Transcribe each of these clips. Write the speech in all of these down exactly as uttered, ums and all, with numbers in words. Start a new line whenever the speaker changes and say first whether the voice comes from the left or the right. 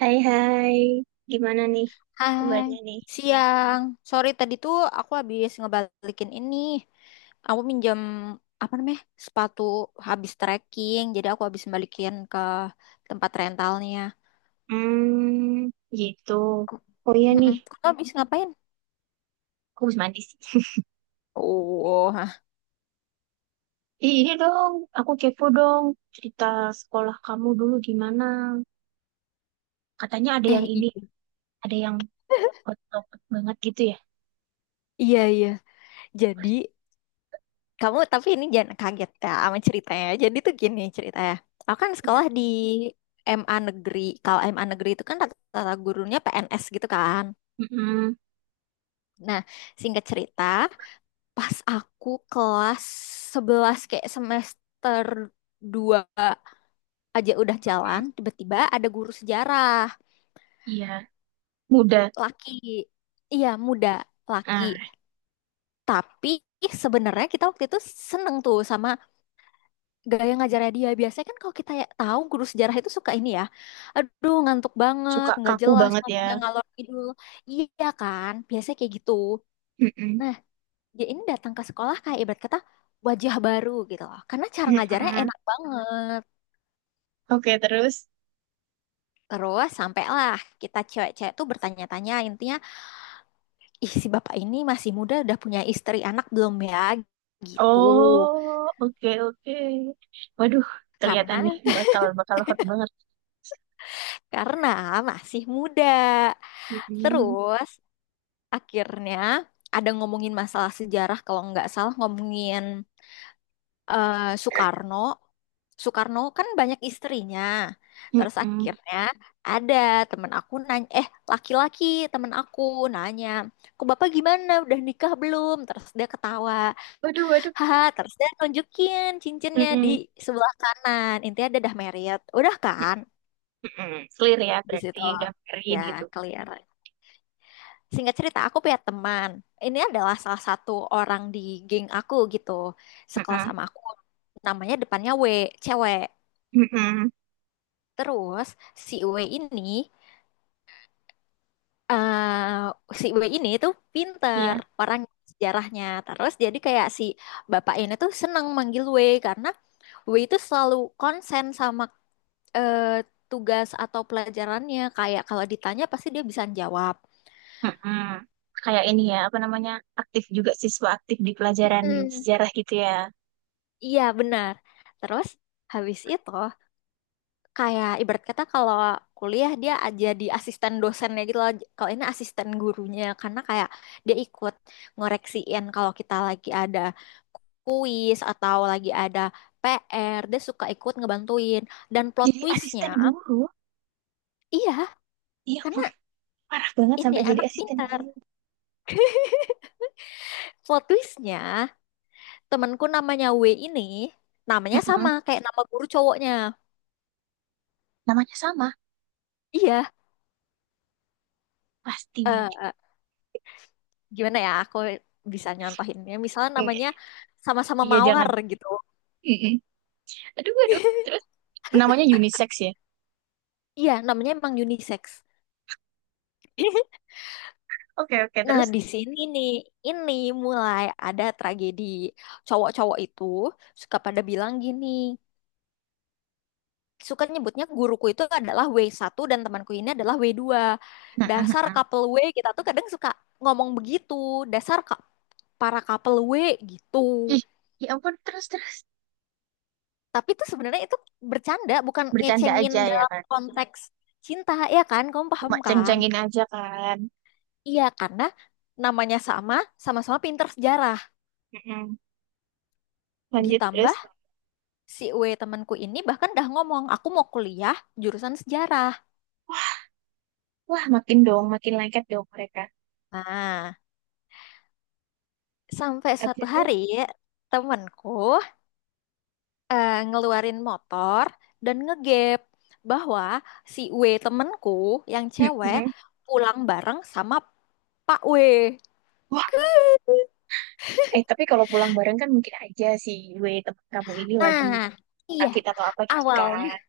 right: Hai hai, gimana nih
left: Hai,
right: kabarnya nih?
left: siang. Sorry tadi tuh aku habis ngebalikin ini. Aku minjam apa namanya? Sepatu habis trekking. Jadi aku habis balikin ke tempat rentalnya.
right: Hmm, gitu.
left: Ke-
right: Oh iya nih,
left: Mm-mm. Kamu habis ngapain?
right: aku harus mandi sih.
left: Oh, hah.
right: Ih, ini dong, aku kepo dong cerita sekolah kamu dulu gimana. Katanya ada yang
left: eh i-
right: ini, ada yang otot banget gitu ya.
left: iya iya. Jadi kamu tapi ini jangan kaget ya sama ceritanya. Jadi tuh gini ceritanya. Aku kan
right: Iya.
left: sekolah di M A Negeri. Kalau M A Negeri itu kan rata-rata gurunya P N S gitu kan.
right: Mm-mm,
left: Nah, singkat cerita. Pas aku kelas sebelas kayak semester dua aja udah jalan,
right: mm-mm.
left: tiba-tiba ada guru sejarah
right: Iya, muda.
left: laki. Iya, muda laki.
right: Ah,
left: Tapi sebenarnya kita waktu itu seneng tuh sama gaya ngajarnya dia. Biasanya kan kalau kita ya tahu guru sejarah itu suka ini ya. Aduh, ngantuk banget,
right: suka
left: nggak
right: kaku
left: jelas
right: banget ya.
left: ngomongnya ngalor ngidul. Iya kan? Biasanya kayak gitu.
right: Mm-mm,
left: Nah, dia ini datang ke sekolah kayak ibarat kata wajah baru gitu loh. Karena cara ngajarnya
right: mm-mm.
left: enak banget.
right: Oke, terus.
left: Terus sampailah kita cewek-cewek tuh bertanya-tanya intinya, ih si bapak ini masih muda udah punya istri anak belum ya? Gitu.
right: Oh, oke oke. Waduh, kelihatan nih
left: Karena
right: bakal bakal hot banget.
left: karena masih muda.
right: Mm-mm.
left: Terus akhirnya ada ngomongin masalah sejarah kalau nggak salah ngomongin eh, Soekarno. Soekarno kan banyak istrinya. Terus
right: Mm-mm.
left: akhirnya ada temen aku nanya, eh laki-laki temen aku nanya, kok bapak gimana udah nikah belum? Terus dia ketawa,
right: Waduh, waduh.
left: haha. Terus dia nunjukin cincinnya di
right: Mm-mm.
left: sebelah kanan. Intinya ada dah married, udah kan
right: Mm-mm. Clear ya,
left: di
right: berarti
left: situ
right: udah married
left: ya
right: gitu.
left: clear. Singkat cerita aku punya teman. Ini adalah salah satu orang di geng aku gitu, sekelas
right: Mm-mm.
left: sama aku. Namanya depannya W, cewek.
right: Mm-mm.
left: Terus si W ini eh si W ini tuh pinter
right: Iya.
left: orang sejarahnya. Terus jadi kayak si bapak ini tuh seneng manggil W karena W itu selalu konsen sama eh, tugas atau pelajarannya. Kayak kalau ditanya pasti dia bisa jawab.
right: Mm-mm. Kayak ini ya, apa namanya, aktif juga, siswa aktif di pelajaran
left: Mm-mm.
right: sejarah gitu ya.
left: Iya benar. Terus habis itu kayak ibarat kata kalau kuliah dia aja di asisten dosennya gitu loh. Kalau ini asisten gurunya karena kayak dia ikut ngoreksiin kalau kita lagi ada kuis atau lagi ada P R, dia suka ikut ngebantuin. Dan plot
right: Jadi
left: twistnya,
right: asisten guru,
left: iya,
right: iya
left: karena
right: pun parah banget
left: ini
right: sampai jadi
left: anak
right: asisten
left: pintar.
right: guru.
left: Plot twistnya, temanku namanya W ini, namanya sama
right: Mm-mm.
left: kayak nama guru cowoknya.
right: Namanya sama,
left: Iya,
right: pasti Widi.
left: eh gimana ya, aku bisa nyontohinnya. Misalnya
right: Mm.
left: namanya sama-sama
right: Iya, jangan.
left: Mawar gitu.
right: Mm-mm. Aduh, aduh. Terus, namanya unisex ya.
left: Iya, namanya emang unisex.
right: Oke, oke,
left: Nah,
right: terus.
left: di sini nih, ini mulai ada tragedi. Cowok-cowok itu suka pada bilang gini, suka nyebutnya guruku itu adalah w satu dan temanku ini adalah w dua. Dasar
right: Mm-mm.
left: couple W, kita tuh kadang suka ngomong begitu, dasar ka- para couple W gitu.
right: Ih, ya ampun, terus, terus.
left: Tapi itu sebenarnya itu bercanda, bukan
right: Bercanda
left: ngecengin
right: aja ya
left: dalam
right: kan.
left: konteks cinta, ya kan? Kamu paham
right: Cuma
left: kan?
right: ceng-cengin aja, kan.
left: Iya, karena namanya sama, sama-sama pinter sejarah.
right: Mm-mm. Lanjut terus.
left: Ditambah si W temanku ini bahkan dah ngomong, aku mau kuliah jurusan sejarah.
right: Wah, makin dong, makin lengket dong mereka.
left: Nah, sampai suatu
right: Habis itu.
left: hari temanku eh, ngeluarin motor dan ngegap bahwa si W temanku yang cewek
right: Mm-mm.
left: pulang bareng sama Pak W.
right: Wah. Eh tapi kalau pulang bareng kan mungkin aja si gue teman kamu ini lagi
left: Nah, iya,
right: sakit atau apa gitu
left: awalnya
right: kan.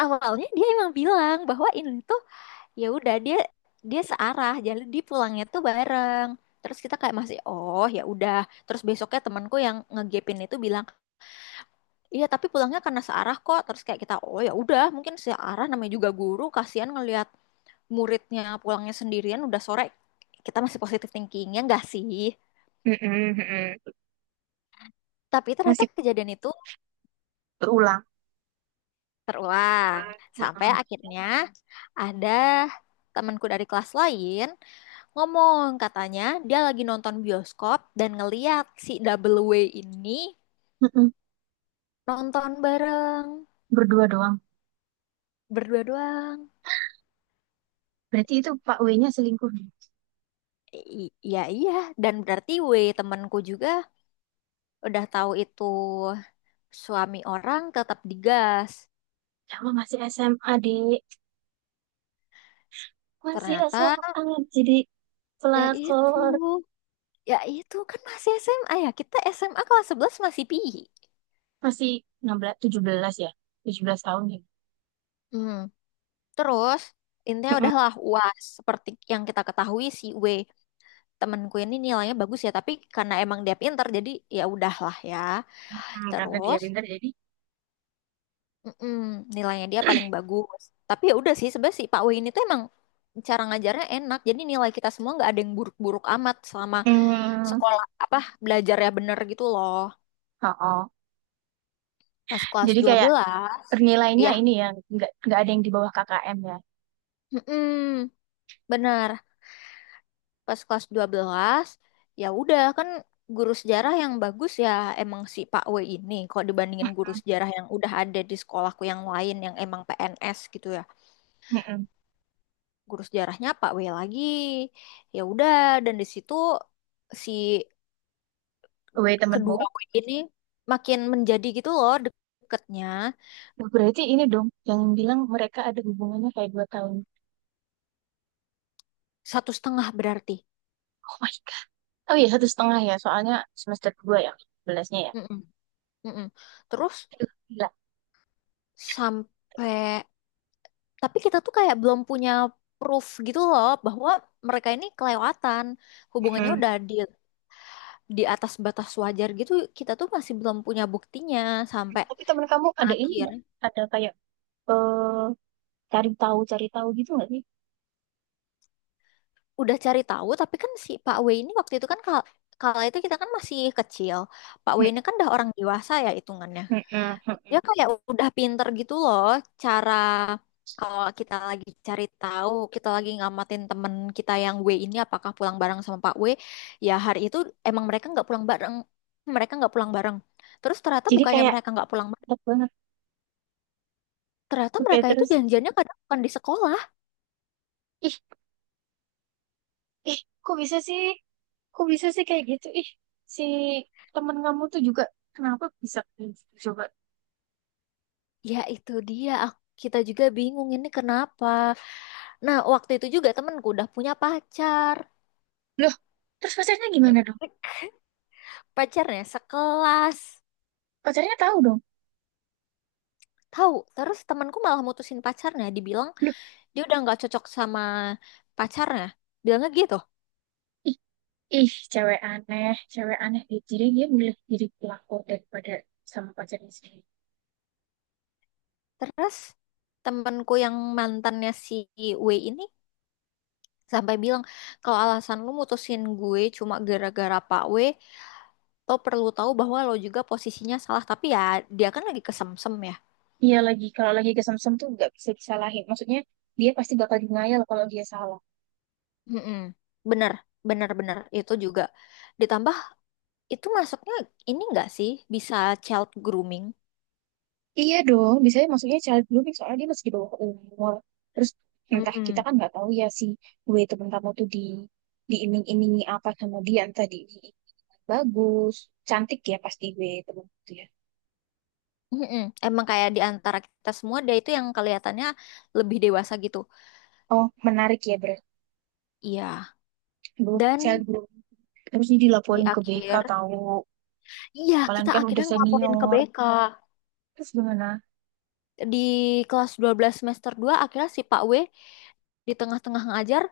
left: awalnya dia emang bilang bahwa ini tuh ya udah dia dia searah jadi dia pulangnya tuh bareng. Terus kita kayak masih oh ya udah. Terus besoknya temanku yang ngegepin itu bilang iya tapi pulangnya karena searah kok. Terus kayak kita oh ya udah mungkin searah namanya juga guru kasihan ngelihat muridnya pulangnya sendirian udah sore. Kita masih positive thinking ya enggak sih.
right: Mm-mm, mm-mm.
left: Tapi ternyata
right: Masih
left: kejadian itu
right: berulang.
left: terulang sampai
right: Mm-mm,
left: akhirnya ada temanku dari kelas lain ngomong katanya dia lagi nonton bioskop dan ngeliat si Double W ini
right: mm-mm.
left: nonton bareng
right: Berdua doang.
left: berdua doang.
right: Berarti itu Pak W-nya selingkuh
left: I- Iya, iya. Dan berarti W temanku juga udah tahu itu suami orang tetap digas.
right: sama masih S M A, dek, masih
left: Ternyata
right: S M A, jadi
left: ya itu
right: pelakor,
left: ya itu kan masih S M A ya, kita S M A kelas sebelas masih pi.
right: masih enam belas tujuh belas ya, tujuh belas tahun ya.
left: Hmm. Terus intinya udahlah uas seperti yang kita ketahui si W temenku ini nilainya bagus ya tapi karena emang dia pinter jadi ya udahlah ya.
right: Hmm, karena dia
left: Terus
right: pintar jadi
left: mm-mm, nilainya dia paling bagus. Tapi ya udah sih sebenarnya si Pak Wei ini tuh emang cara ngajarnya enak jadi nilai kita semua nggak ada yang buruk-buruk amat selama
right: hmm,
left: sekolah apa belajarnya bener gitu loh.
right: oh, oh.
left: Pas kelas
right: Jadi
left: dua
right: kayak
left: belas
right: nilainya
left: ya,
right: ini ya, nggak nggak ada yang di bawah K K M ya.
left: mm-mm, bener. Pas kelas dua belas ya udah kan guru sejarah yang bagus ya emang si Pak W ini kalau dibandingin guru sejarah yang udah ada di sekolahku yang lain yang emang P N S gitu ya,
right: Mm-mm.
left: guru sejarahnya Pak W lagi ya udah. Dan di situ si
right: Weh, temenmu.
left: kedua W ini makin menjadi gitu loh deketnya.
right: Nah, berarti ini dong, yang bilang mereka ada hubungannya kayak dua tahun.
left: Satu setengah berarti.
right: Oh my God. Oh iya, satu setengah ya, soalnya semester dua ya, belasnya ya.
left: Mm-mm, mm-mm. Terus
right: Aduh, gila.
left: sampai tapi kita tuh kayak belum punya proof gitu loh bahwa mereka ini kelewatan hubungannya
right: Mm-mm.
left: udah di di atas batas wajar gitu kita tuh masih belum punya buktinya sampai
right: Tapi temen kamu ada ini
left: akhir.
right: nggak? Ada kayak eh, cari tahu, cari tahu gitu nggak sih?
left: Udah cari tahu tapi kan si Pak W ini waktu itu kan kalau kalau itu kita kan masih kecil. Pak W ini kan udah orang dewasa ya hitungannya.
right: Mm-mm,
left: Dia
right: mm-mm.
left: kayak udah pinter gitu loh cara kalau kita lagi cari tahu, kita lagi ngamatin temen kita yang W ini apakah pulang bareng sama Pak W, ya hari itu emang mereka nggak pulang bareng, mereka nggak pulang bareng. Terus ternyata
right: Jadi
left: bukannya
right: kayak
left: mereka nggak pulang bareng,
right: enak banget.
left: ternyata
right: Oke,
left: mereka itu
right: terus.
left: janjiannya kadang bukan di sekolah.
right: Ih, ih, kok bisa sih? Kok bisa sih kayak gitu? Ih, si temen kamu tuh juga kenapa bisa kayak gitu coba?
left: Ya itu dia, aku- kita juga bingung ini kenapa. Nah waktu itu juga temenku udah punya pacar,
right: Loh, terus pacarnya gimana dong?
left: pacarnya sekelas.
right: Pacarnya tahu dong.
left: Tahu, terus temanku malah mutusin pacarnya, dibilang
right: Loh,
left: dia udah nggak cocok sama pacarnya bilangnya gitu.
right: ih, ih, cewek aneh, cewek aneh. Ih, jadi dia milih jadi pelaku daripada sama pacarnya sendiri.
left: Terus temenku yang mantannya si W ini sampai bilang kalau alasan lu mutusin gue cuma gara-gara Pak W, lo perlu tahu bahwa lo juga posisinya salah tapi ya dia kan lagi kesemsem ya.
right: Iya lagi, kalau lagi kesem-sem tuh nggak bisa disalahin. Maksudnya dia pasti bakal denial kalau dia salah.
left: Mm-mm. Bener, bener, bener itu juga ditambah itu masuknya ini nggak sih bisa child grooming.
right: Iya dong, biasanya maksudnya child grooming soalnya dia masih di bawah umur. Terus entah kita
left: Mm.
right: kan nggak tahu ya si gue temen kamu tuh di diiming-imingi apa sama dia, entah di bagus, cantik ya pasti gue temen itu ya.
left: Mm-mm. Emang kayak di antara kita semua dia itu yang kelihatannya lebih dewasa gitu.
right: Oh, menarik ya berarti.
left: Iya,
right: Aduh, child
left: dan
right: grooming. Terus ini
left: di
right: dilaporin ke B K
left: akhir,
right: tahu,
left: iya
right: kalian
left: kita
right: kan udah
left: akhirnya ngelaporin ke
right: senior.
left: B K.
right: Terus gimana?
left: Di kelas dua belas semester dua akhirnya si Pak W di tengah-tengah ngajar,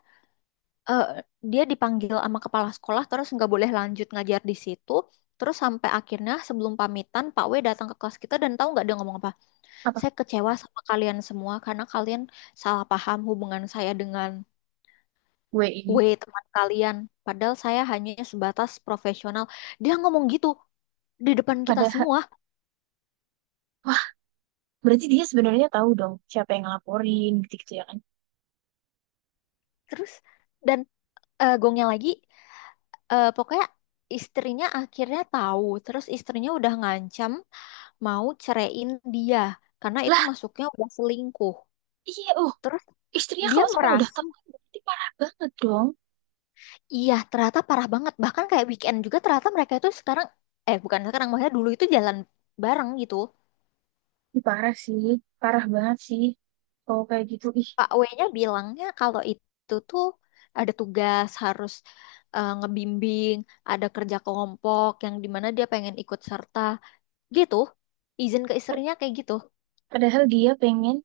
left: eh, dia dipanggil sama kepala sekolah terus nggak boleh lanjut ngajar di situ. Terus sampai akhirnya sebelum pamitan Pak W datang ke kelas kita dan tahu nggak dia ngomong apa?
right: Apa
left: Saya kecewa sama kalian semua karena kalian salah paham hubungan saya dengan
right: gue ini?
left: W teman kalian. Padahal saya hanya sebatas profesional. Dia ngomong gitu di depan kita
right: Padahal,
left: semua.
right: wah, berarti dia sebenarnya tahu dong siapa yang ngelaporin gitu-gitu ya kan.
left: Terus dan eh, gongnya lagi, eh, pokoknya istrinya akhirnya tahu. Terus istrinya udah ngancam mau ceraiin dia karena itu
right: Lah,
left: masuknya udah selingkuh.
right: iya, uh
left: Terus
right: istrinya
left: dia
right: kalau sampai udah
left: merasa
right: tahu kan berarti parah banget dong.
left: iya ternyata parah banget. Bahkan kayak weekend juga ternyata mereka itu sekarang, eh, bukan sekarang maksudnya dulu itu jalan bareng gitu.
right: Ih, parah sih, parah banget sih. Kalau kayak gitu, ih.
left: Pak W-nya bilangnya kalau itu tuh ada tugas harus eh, ngebimbing, ada kerja kelompok yang dimana dia pengen ikut serta. Gitu, izin ke istrinya kayak gitu.
right: Padahal dia pengen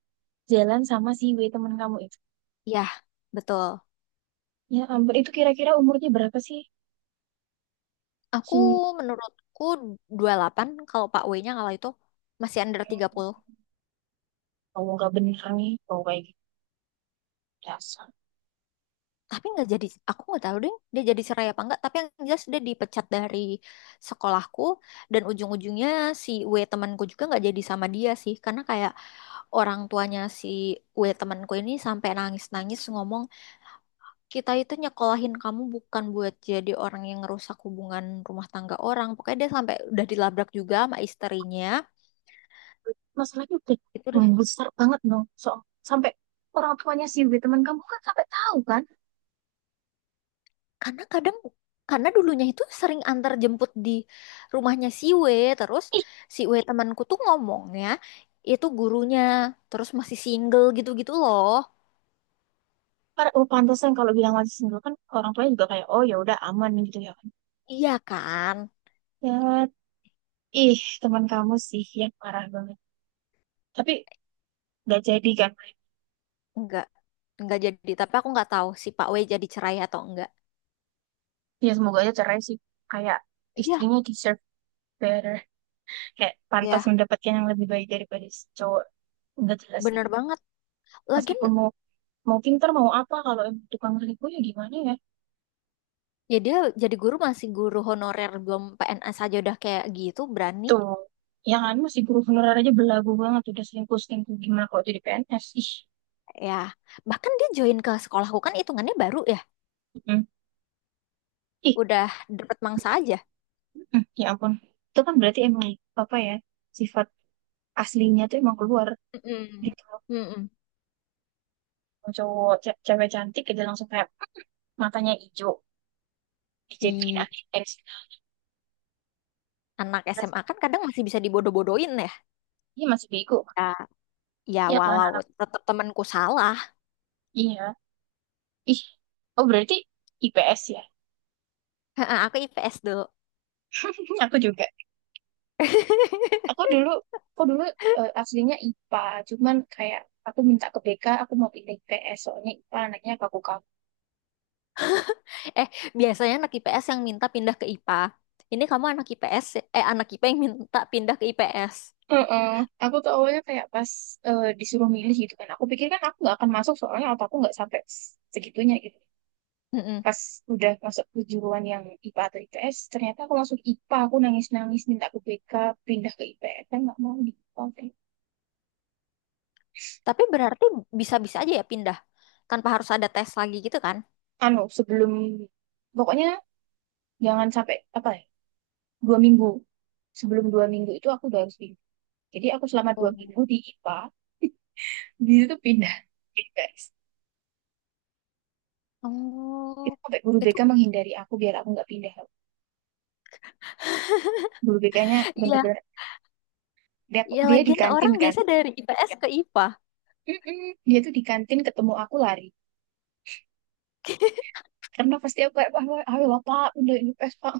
right: jalan sama si W temen kamu itu.
left: Ya, betul.
right: Ya ampun, itu kira-kira umurnya berapa sih?
left: Aku
right: Si
left: menurutku dua puluh delapan kalau Pak W-nya kalau itu masih under tiga puluh.
right: kamu gak bener nih, kalau kayak gitu. Dasar.
left: Tapi nggak jadi, aku nggak tahu deh dia jadi cerai apa enggak. Tapi yang jelas dia dipecat dari sekolahku. Dan ujung-ujungnya si W temanku juga nggak jadi sama dia sih. Karena kayak orang tuanya si W temanku ini sampai nangis-nangis ngomong kita itu nyekolahin kamu bukan buat jadi orang yang ngerusak hubungan rumah tangga orang. Pokoknya dia sampai udah dilabrak juga sama istrinya.
right: Masalahnya udah
left: Itu deh.
right: besar banget dong. So, sampai orang tuanya si W temen kamu kan sampai tahu kan?
left: Karena kadang karena dulunya itu sering antar jemput di rumahnya si W, terus
right: Ih,
left: si W temanku tuh ngomongnya itu gurunya, terus masih single gitu-gitu loh.
right: para, oh, pantesan kalau bilang masih single kan orang tuanya juga kayak, oh ya udah aman gitu ya kan.
left: Iya kan?
right: Ya, ih teman kamu sih yang parah banget. Tapi gak jadi kan?
left: Enggak. Enggak jadi, tapi aku nggak tahu si Pak W jadi cerai atau enggak.
right: Ya semoga aja cerai sih, kayak
left: Iya,
right: istrinya deserve better, kayak pantas
left: ya,
right: mendapatkan yang lebih baik daripada si cowok nggak jelas sih.
left: bener banget. Lagian
right: Meskipun mau mau pinter mau apa kalau emang tukang selingkuh ya gimana ya.
left: ya dia jadi guru masih guru honorer belum P N S aja udah kayak gitu berani
right: Tuh ya kan, masih guru honorer aja belagu banget udah selingkuh selingkuh, gimana kalau jadi P N S, ih.
left: ya. Bahkan dia join ke sekolahku kan hitungannya baru ya.
right: Mm, ih.
left: Udah dapet mangsa aja.
right: Mm, ya ampun. Itu kan berarti emang apa ya, sifat aslinya tuh emang keluar
left: Mm-mm.
right: gitu.
left: Mm-mm.
right: Cowok ce- cewek cantik aja langsung kayak matanya hijau dijadiin
left: Ih,
right: A S.
left: anak
right: Terus
left: S M A kan kadang masih bisa dibodoh-bodohin ya.
right: dia masih bego.
left: Ya, ya
right: Iya kan
left: walau
right: anak.
left: tetap temanku salah.
right: Iya. Ih. Oh berarti I P S ya.
left: Aku I P S dulu.
right: Aku juga. Aku dulu aku dulu eh, aslinya I P A, cuman kayak aku minta ke BK, aku mau pilih I P S soalnya I P A anaknya kaku-kaku.
left: Eh, biasanya anak I P S yang minta pindah ke I P A. Ini kamu anak I P S, eh anak I P A yang minta pindah ke I P S.
right: Heeh. Aku tuh awalnya kayak pas eh, disuruh milih gitu kan. Aku pikir kan aku nggak akan masuk soalnya otakku nggak sampai segitunya gitu. Pas udah masuk kejuruan yang I P A atau I P S, ternyata aku masuk I P A. Aku nangis-nangis minta ke B K pindah ke I P S, kan nggak mau di I P A.
left: Tapi berarti bisa-bisa aja ya pindah tanpa harus ada tes lagi gitu kan?
right: Anu, sebelum, pokoknya jangan sampai apa ya, dua minggu, sebelum dua minggu itu aku udah harus pindah. Jadi aku selama dua
left: Oh.
right: minggu di I P A, di situ pindah. Jadi, guys, itu
left: Oh,
right: sampai guru
left: itu
right: B K menghindari aku biar aku nggak pindah. Guru BK-nya
left: iya,
right: bener-bener dia,
left: iya
right: dia di
left: lagian
right: kantin
left: orang
right: kan.
left: biasa dari I P S ke I P A.
right: Mm-mm. Dia tuh di kantin ketemu aku lari, karena pasti aku kayak ayo ayo lah pak, udah ini pes pak.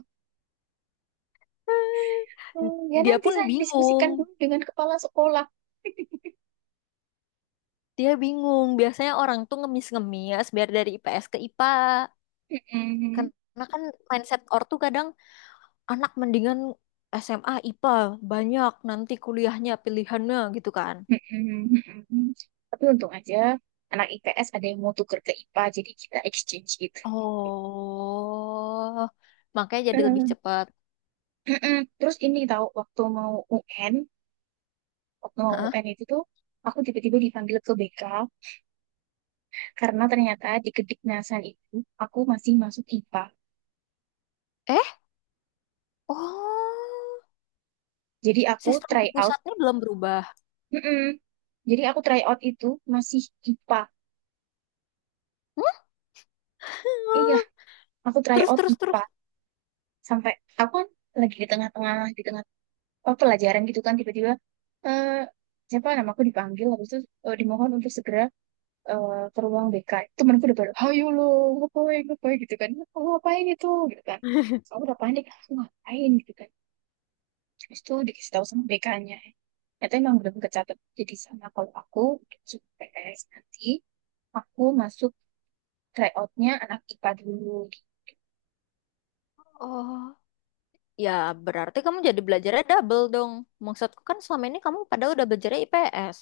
right: "Hmm, ya
left: Dia
right: nanti
left: pun
right: saya diskusikan
left: bingung,
right: dulu dengan kepala sekolah."
left: dia bingung. Biasanya orang tuh ngemis-ngemis biar dari I P S ke I P A.
right: Mm-mm.
left: Karena kan mindset ortu kadang anak mendingan S M A I P A banyak nanti kuliahnya pilihannya gitu kan.
right: Mm-mm. Mm-mm. Tapi untung aja anak I P S ada yang mau tuker ke I P A jadi kita exchange gitu.
left: Oh, makanya jadi lebih cepat.
right: Mm-mm. Terus ini tahu waktu mau U N, waktu mau
left: Hah?
right: U N itu tuh aku tiba-tiba dipanggil ke B K karena ternyata di Kediknasan itu aku masih masuk I P A.
left: Eh? Oh,
right: Jadi aku
left: sistem
right: try
left: di
right: out.
left: pusatnya belum berubah.
right: Mm-mm. Jadi aku try out itu masih I P A. Iya, aku try
left: Terus,
right: out
left: terus, terus.
right: I P A. Sampai aku kan lagi di tengah-tengah, di tengah apa, pelajaran gitu kan, tiba-tiba eh siapa namaku dipanggil, habis itu eh, dimohon untuk segera eh, ke ruang B K. Temanku udah pada, ayo lo ngapain ngapain gitu kan, kamu ngapain itu gitu kan. Aku udah panik, aku ngapain gitu kan. Terus tuh dikasih tahu sama BK-nya, ternyata emang belum kecatat jadi sama kalau aku masuk P P S nanti, aku masuk tryoutnya anak I P A dulu.
left: Oh, ya berarti kamu jadi belajarnya double dong. Maksudku kan selama ini kamu pada udah belajarnya I P S.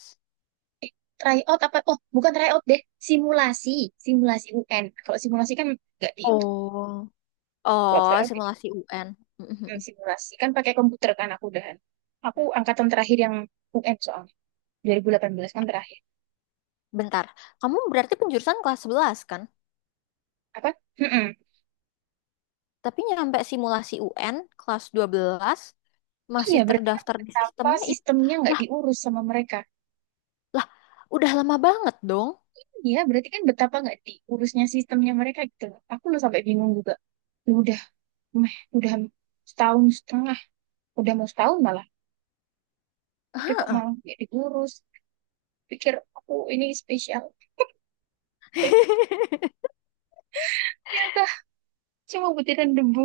right: Tryout apa, oh bukan tryout deh, simulasi simulasi U N. Kalau simulasi kan nggak di itu,
left: Oh,
right: kalau
left: oh,
right: tryout jadi
left: simulasi U N.
right: hmm, simulasi kan pakai komputer kan aku udahan, aku angkatan terakhir yang U N soalnya dua ribu delapan belas kan terakhir.
left: Bentar, kamu berarti penjurusan kelas sebelas kan?
right: Apa? Mm-mm.
left: Tapi nyampe simulasi U N kelas dua belas
right: Iya,
left: masih
right: berarti kan
left: terdaftar di
right: betapa
left: sistemnya I P.
right: sistemnya nggak
left: Lah,
right: diurus sama mereka.
left: lah, udah lama banget dong.
right: Iya, berarti kan betapa nggak diurusnya sistemnya mereka gitu loh. Aku lu sampai bingung juga. Lu udah, meh, udah setahun setengah, udah mau setahun malah. Tapi kok malah nggak diurus. Pikir aku ini spesial. Ternyata cuma butiran debu.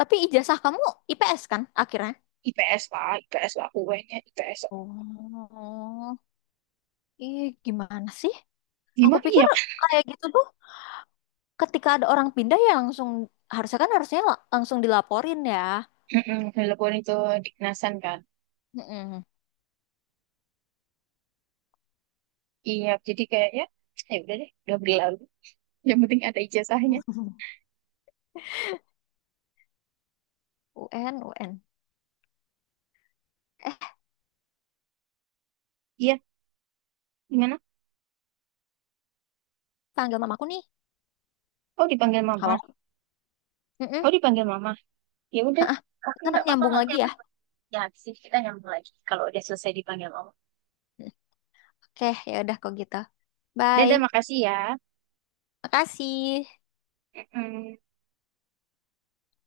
left: Tapi ijazah kamu I P S kan akhirnya?
right: IPS lah, IPS lah, UN-nya IPS.
left: Oh, ih gimana sih? Aku
right: Gimana
left: pikir
right: ya?
left: kayak gitu tuh ketika ada orang pindah ya langsung harusnya kan harusnya la- langsung dilaporin ya.
right: Mm-mm, telepon itu dikenasan kan.
left: Mm-mm.
right: Iya, jadi kayaknya, ya udah deh, udah berlalu. Yang penting ada ijazahnya.
left: U N, U N. Eh,
right: Iya, gimana?
left: panggil mamaku nih.
right: Oh dipanggil mama.
left: Halo.
right: Oh
left: Mm-mm.
right: dipanggil mama. Ya udah,
left: Ha-ah.
right: aku
left: Ntar
right: nggak apa-apa
left: nyambung
right: nggak
left: lagi ya.
right: apa-apa. Ya habis ini kita nyambung lagi kalau udah selesai dipanggil mama.
left: Oke, ya udah kok gitu.
right: Dadah,
left: Bye.
right: makasih ya.
left: Makasih.
right: Mm-mm.